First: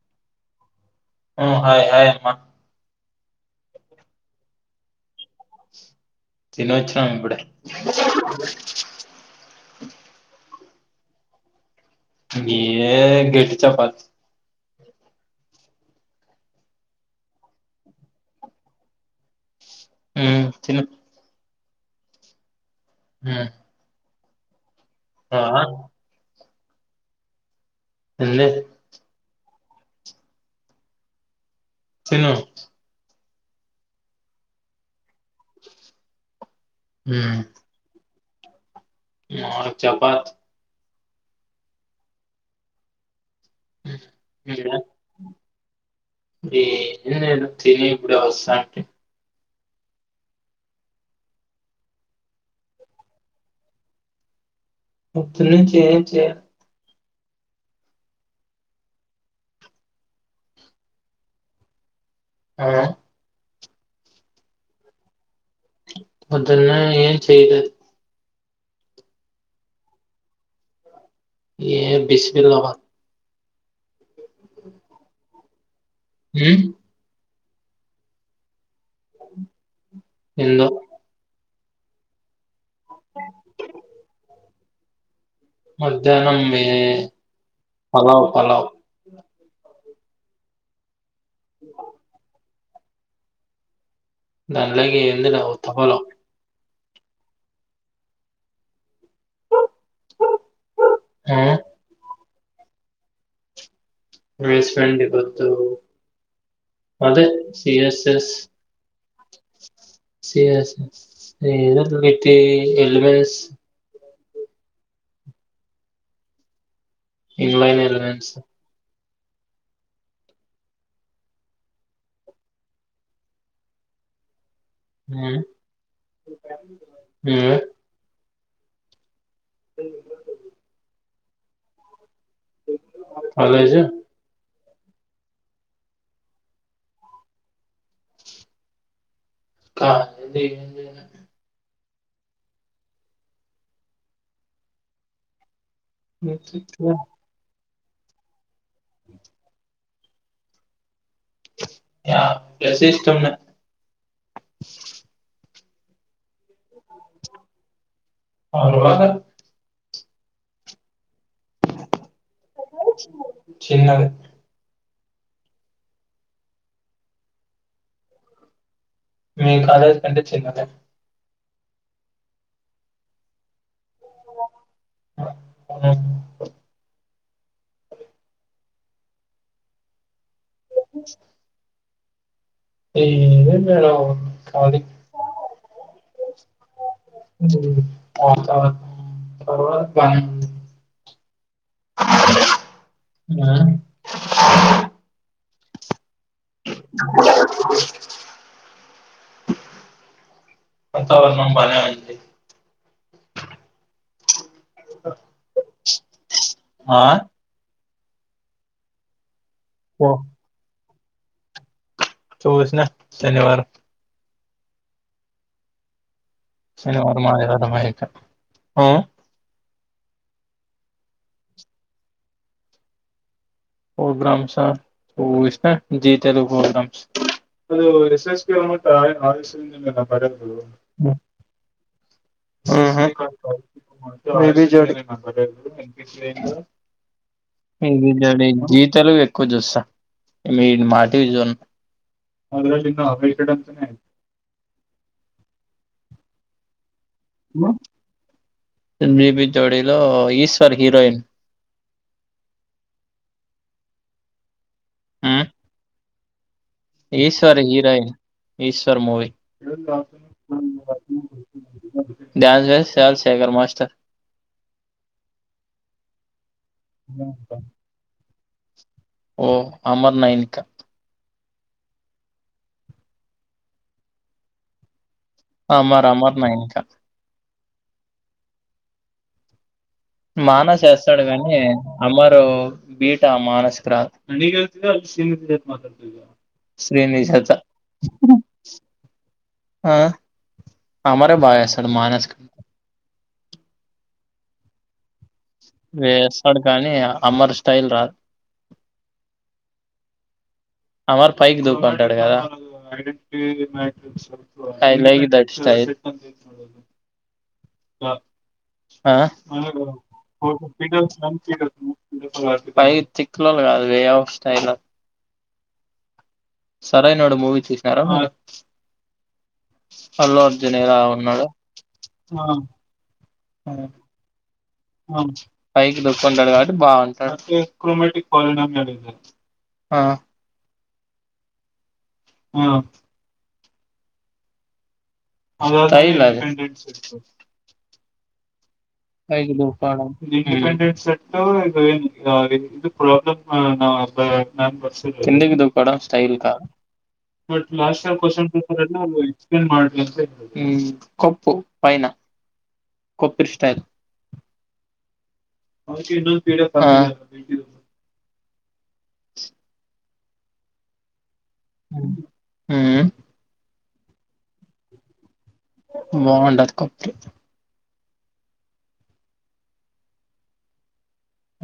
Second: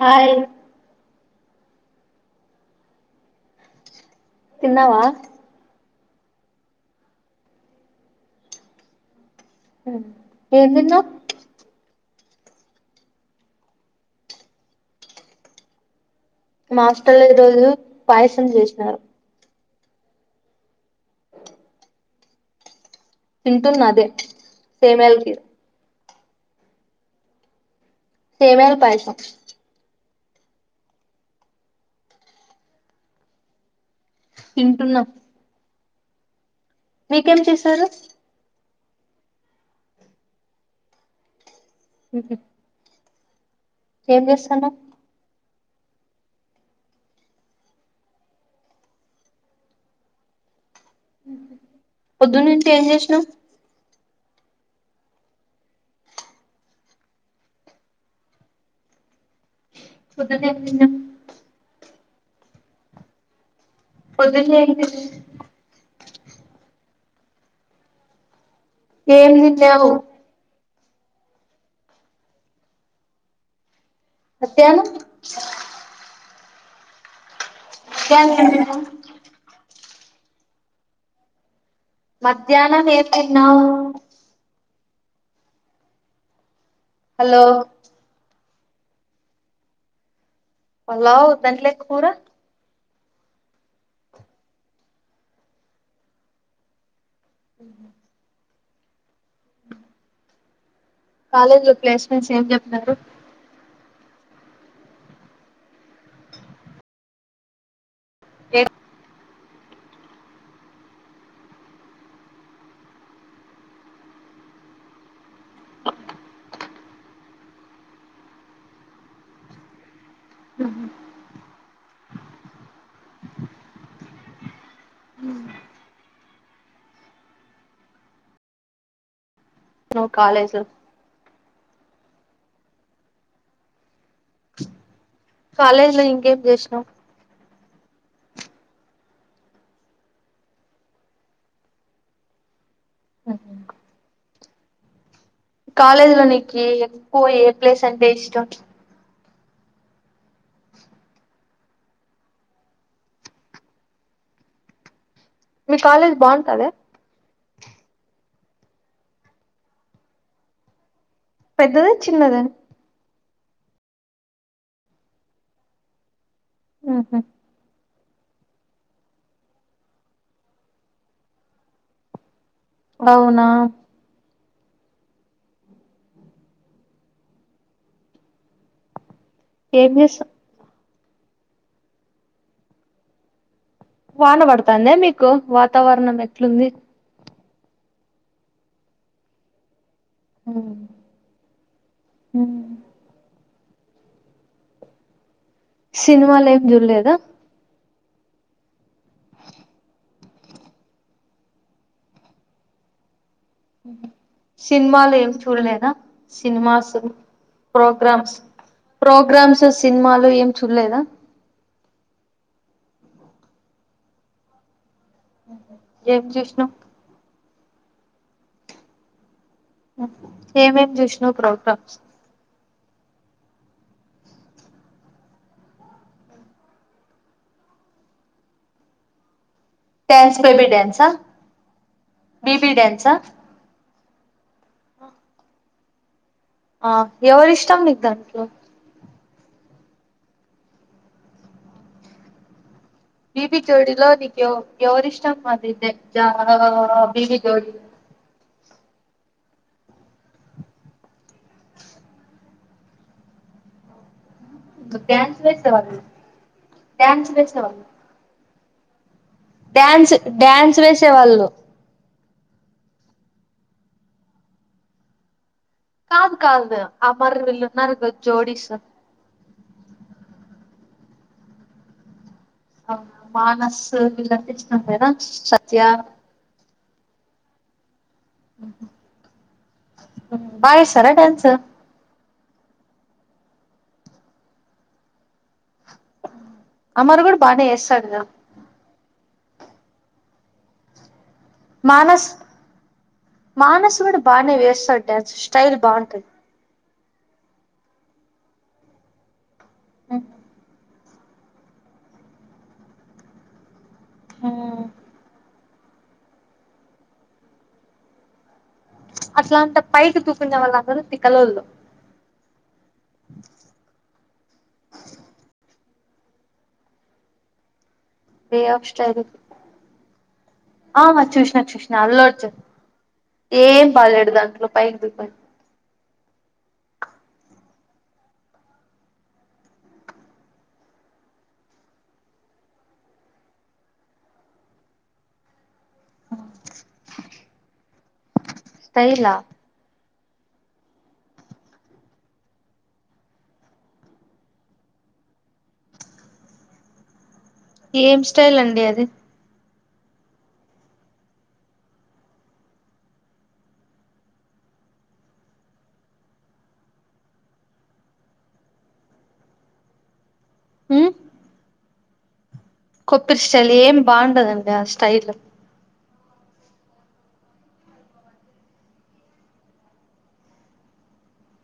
Hi ఉ hi hi అమ్మ తిన్నావా తినీ వోచ్చిన ఇప్పుడే ఉ ఏం తిన్నావ్ మీ గెట్టి చపాత్ మా హాస్టల్ లో ఈ రోజు పాయసం చేసినారు హ్మ్ తిను ఉమ్ తింటున్న అదే సేమ్యాల ఖీర్ ఆ ఏంది సేమ్యాలు పాయసం తిను తింటున్నా మీకేం చేశారు మా చపాత్ ఉ ఏం చేస్తానావ్ ఏందొ నేను తినేప్పుడే వస్తాంటి పొద్దున్నుంచి ఏం చేసినావ్ పొద్దున్నుంచి ఏం చే [unintelligible] ఆ పొద్దు చేను [inaudible] పొద్దున్నే ఏం చెయ్ లేదు ఏం తిన్యావు ఏ బిస్మిల్లా బాత్ మధ్యానం మ్మ్ కంది ఎందొ మద్ ధ్యానం ఏం తిన్నావు మధ్యానం నే హలో పలావ్ పలావు లావ్ దాంట్లేక్ కూర దాన్లా కేంది లేవ్ ఉత్త పలావ్ ఊహూ ట్ ఆ కాలేజ్ లో ప్లేస్ నుంచేం చెప్నారు బేస్మెంట్ ఇదొద్దు అదే సిఎస్ దెస్ A C yes [unintelligible] in line elements మ్మ్ మ్మ్ నువ్వు కాలేజ్ కాలేజు కాలేజ్ లో ఇంకేం చేసినవ్ క ది కాలేజ్ లో నీకి ఎక్కువ ఏ ప్లేస్ అంటే ఇష్టం నా ప్లేసే ఇష్టం మీ కాలేజ్ బాగు టదా వాళ్ళు రాద పెద్దది చిన్నద చిన్నది మ్మ్ హు మీ కాలేజ్ కంటే చిన్నదే అవునా [unintelligible] ఏమి చేస్ [inaudible] వాన ఖాళీ పడతాంద మీకు వాతావరణం ఎట్లుంది [unintelligible] మ్మ్ మ్మ్ ఆ సినిమా లే జుల్లేదా వాతావరణం బానే ఉంది సినిమాలు ఏం చూడలేదా ఆ, సినిమాసు ప్రోగ్రామ్స్ ప్రోగ్రామ్స్ ఓ, సినిమాలు ఏం చూడలేదా చూసిన శనివారం మ్మ్ హు ఏం చేస్తున్నావు ఆ ఏం ఏం చూసినావ్ ప్రోగ్రామ్స్ ఫోగ్రామ్స్ ఇస్తా Zee Telugu programmes dance baby dance ఆ బీబీ డ్యాన్స్ ఆ జ్యోతి ఆ ఎవరిష్టం నీకు ఏవి జడ దాంట్లో జీతలు వ్యక్ ఎక్కు చూసా నేను మాటివి చూడను బీబి జోడిలో నీకు ఎవరు ఇష్టం అమీ పేరు జ బిబి జోడి బిబి జోడిలో ఈశ్వరి హిరోయిన్ డ్యాన్స్ వేసారావాళ్ళు Eshwari heroine Eshwar movie dance dance వేసేవాళ్ళు ధ్యాన్ వస్ డ్యాన్స్ శేఖర్ మాస్టర్ కాదు కాదు అమర్ వీళ్లు ఉన్నారు జోడిస్ ఓ అమర్ నైనికా మానస్ వీళ్తె ఇచ్చినండేనా అమర్ అమర్ మెనకా ఆ బానే చేస్తాడు గాని అమర్ బీటా మానసికరా అమర్ కూడా బానే చేస్తా వేస్తాడు కదా ఆ అమ బా చేస్తాడు మానస్ మనస్ కూడా బానే వేస్తాడు డ్యాన్స్ స్టైల్ బాగుంటది వేస్తాడు కాని అమర్ స్టైల్ రా ఆమ్ అమర్ పైకి దువుకుంటాడు కదా ఐ లైక్ దట్ [inaudible] అ అ అట్లా అంట పైకి దూకునే వాళ్ళందరూ తిక్కలోళ్ళు పై తిక్లోళ్ళు కాదు way of style Sarrainodu movie చూస్ [unintelligible] అల్లు అర్జున్ ఎలా అ ఉన్నాడు వచ్చేస్నా వచ్చేస్నా [unintelligible] ఏం బాలేడు దాంట్లో పైకి దిగిపోయి పైకి దుక్కుంటాడు కాబట్టి బాగుంటాడు ఆటోమేటిక్ [unintelligible] అ ఆ అది ఒకటి అయలది స్టైలా ఐదు దుకాణం సెట్ ఇ ఇ ప్రబ్లమ్ [unintelligible] బట్ లాస్ట్ ఇయర్ ఏం క్వశ్చన్ స్టైల్ పేపర్ అండి అది [unintelligible] మ్ కొప్పు పైన కొప్ప స్టైల్ అ మ్ ఉమ్, కొప్పష్టలి ఏం బావుంటదండి ఆ స్టైల్ బాగుంటది కొబ్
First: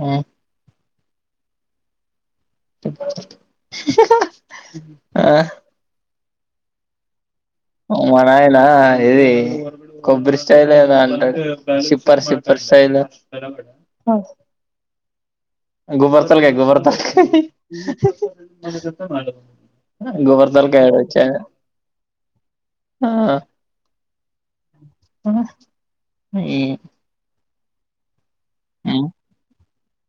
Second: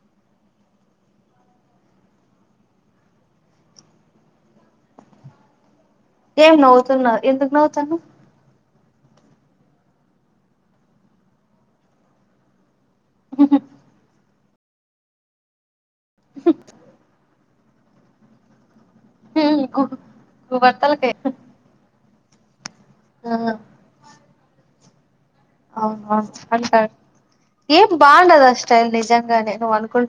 ఆ ఆ ఏం నవుతున్నావ్ అ మన ఇనా ఇది కొబ్బరి స్టైల్ ఏనా అంటారు సిప్పర్ సిప్పర్ స్టైల్ అ గోబ్బర్తల్క గోబర్తల ఉమ్ గు గోబర్తలకా గుబర్తలకే వచ్చా ఆ ఆ, అవు ఈ అంటాడు ఏం బాండదా స్టైల్ ఏ? నిజంగానే నువ్వు అనుకుం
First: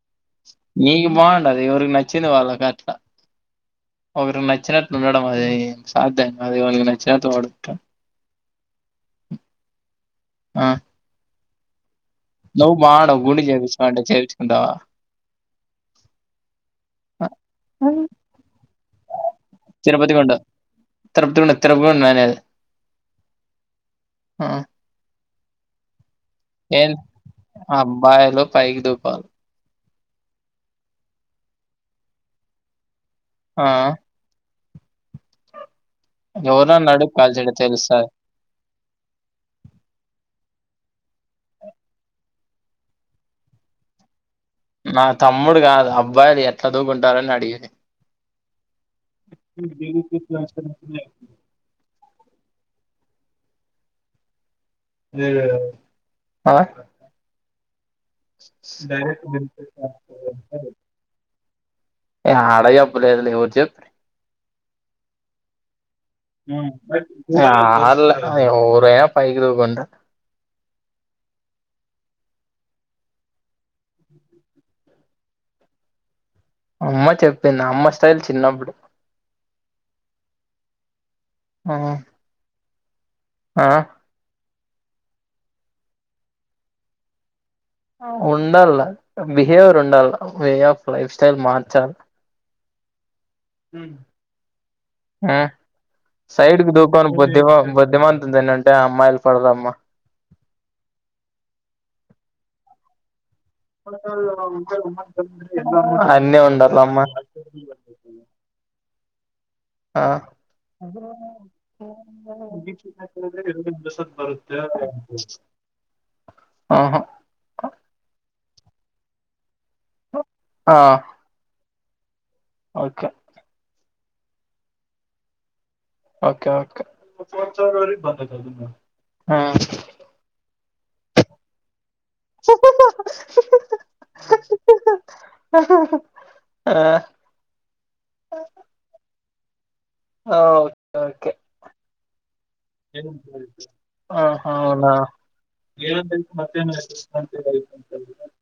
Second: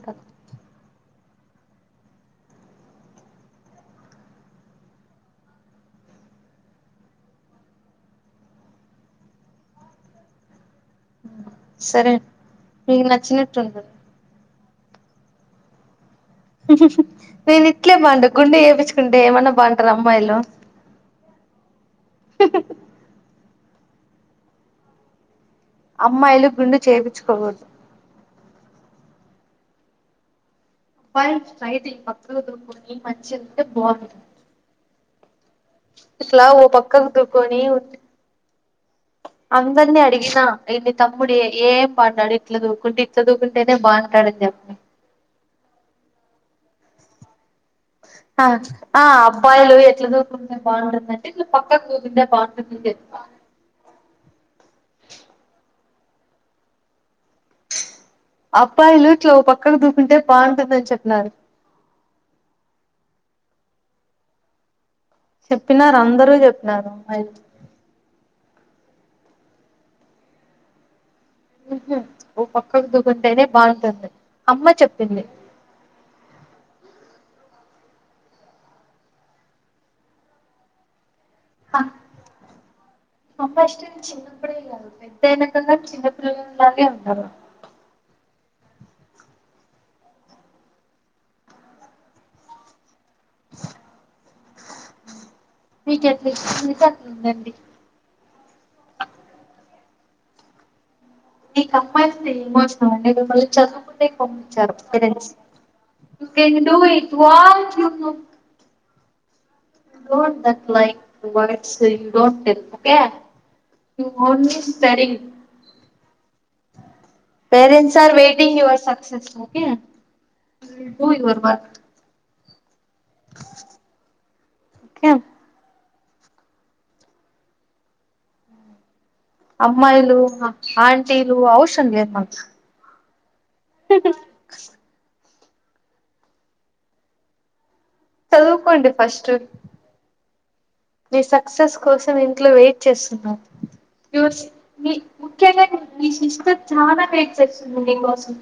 అదే ఎవరికి నచ్చింది వాళ్ళ కాట్లా ఒకరికి నచ్చినట్ ఉండడం అది సాధ్యం గాదు అది నచ్చినట్ వాడు ఆ సరే నువ్వు మీకు వాడవ్ గుండు నచ్చినట్టుండదు చేపించుకుంటాడు అంటా నేను ఇట్లే బాగుంట గుండె చేయించుకుంటే ఏమన్నా బాగుంటారు తిరుపతి గుండు అమ్మాయిలు తిరుపతి గుండు తిరుపతి గుండు అనేది ఆ అమ్మాయిలు గుండు ఏం చేపించుకోకూడదు అబ్బాయిలు పైకి దూపాలు [unintelligible] ఏ మంచిదింటే ఆ బాగుంది ఇలా ఓ ఎవరన్నా పక్కకు అడుగు కాల్చడం దూకుని తెలుస్తుంది అందర్నీ అడిగినా ఇన్ని తమ్ముడు ఏం పాడ్డాడు ఇట్లా దూకుంటే ఇట్లా దూకుంటేనే బాగుంటాడని చెప్పి నా తమ్ముడు కాదు అబ్బాయిది ఎ దు గుంటారాని అడిగింది ఆ ఆ అబ్బాయిలు ఎట్లా దూకుంటే బాగుంటుందంటే ఇలా పక్కకు దూకుంటే బాగుంటుంది ఆ అబ్బాయిలు ఇట్లా ఓ పక్కకు దూకుంటే బాగుంటుందని చెప్పినారు యాడ చెప్పలేదు లే ఉరికే జబ్ చెప్పినారు అందరూ చెప్పినారు అమ్మాయిలు ఆళ్ళ అదే ఓరే పైకి తూకుంట ఓ పక్కకు దూకుంటేనే బాగుంటుంది అమ్మ చెప్పింది అమ్మ చెప్పింది అమ్మ స్టైల్ చిన్నప్పుడు ఆ అప్పస్టిన్ ఆ చిన్న అప్పుడే కాదు పెద్దనకంగా చిన్నపిల్లలానే ఉంటారు ఓ ఉండాల్ల బిహేవియర్ ఉండాల వే ఆఫ్ లైఫ్ స్టైల్ మార్చాలి ఉ ఆ మీకు ఎట్లా సైడ్కి ఇష్టమైతే అట్లా దుకానం ఉండండి బద్ధిమా బుద్ధిమాంతుందేనంటే అమ్మాయిలు పడదా అమ్మా మీ కమ్మాయి తిరిగి భోజనం అండి మిమ్మల్ని చదువుకుంటే కొనిచ్చారు అన్నీ రెండు ఉండాలమ్మా ఈక్వల్ ఆ డోంట్ థాట్ లైక్ యువన చే don't tell okay you only studying ఆహా parents are waiting you are successful okay ఆ డు యుఅర్ వర్క్ ఓకే కే ఒకే ఒకే ఒకసారి ఒకసారి ఒరిగి పోత నేను అమ్మాయిలు హ ఆంటీలు ఔషంద్య మనసు ఆ చదువుకోండి ఫస్ట్ అవు మీ సక్సెస్ కోసం ఇంట్లో వెయిట్ చేస్తున్నారు, యు ఆహా అవునా సి ముఖ్యంగా మీ సిస్టర్ చాలా వెయిట్ చేస్తుంది నీకోసం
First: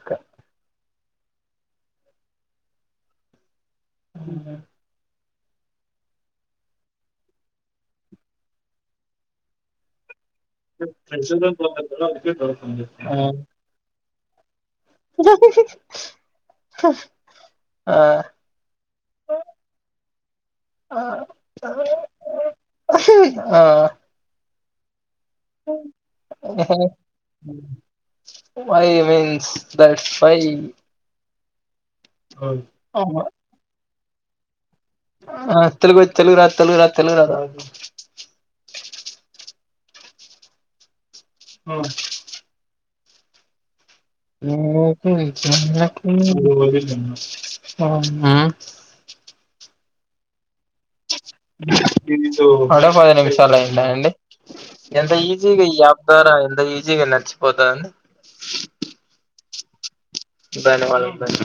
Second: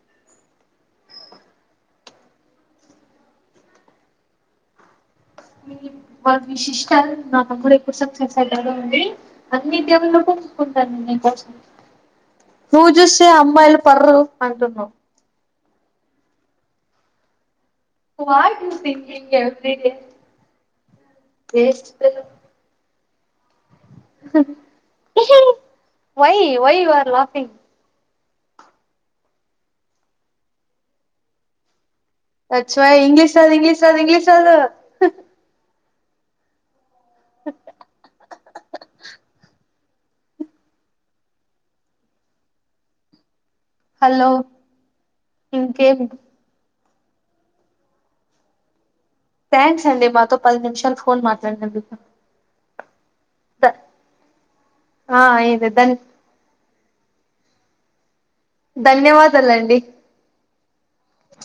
కరెక్ట్ అవున వాళ్ విశిష్టాలు నాన్న కూడా ఎక్కువ సేపు సక్సెస్ అయితడో ఉంది అన్నిటబుల్లకు [unintelligible] నీకోసం నువ్వు చూస్తే అమ్మాయిలు పర్రు అంటు జో హి ష్ ఆ వాట్ యూ థింకింగ్ ఎవ్రీడే ఆ సమయం ఉ ఆ why why your laughing why means that's why [unintelligible] English రాదు ఇంగ్లీష్ [unintelligible] ఇంగ్లీష్ రాదు ఆ తెలుగు తెలుగు రా తెలుగు రాత్ తెలుగు రాదా అవు హలో [unintelligible] మ్మ్ ఇంకేం ఆ మ్మ్ థ్యాంక్స్ అండి మాతో పది నిమిషాలు ఫోన్ మాట్లాడినందుకు అడే పది నిమిషాలు ద- అయింద అండి ఎంత ఆ ఈజీగా ఇదే ఈ ధన్ యాప్ ద్వారా ఎంత ఈజీగా నచ్చు పోతాంది ధన్యవాద్ [unintelligible] అండి ధన్యవాదం ధన్య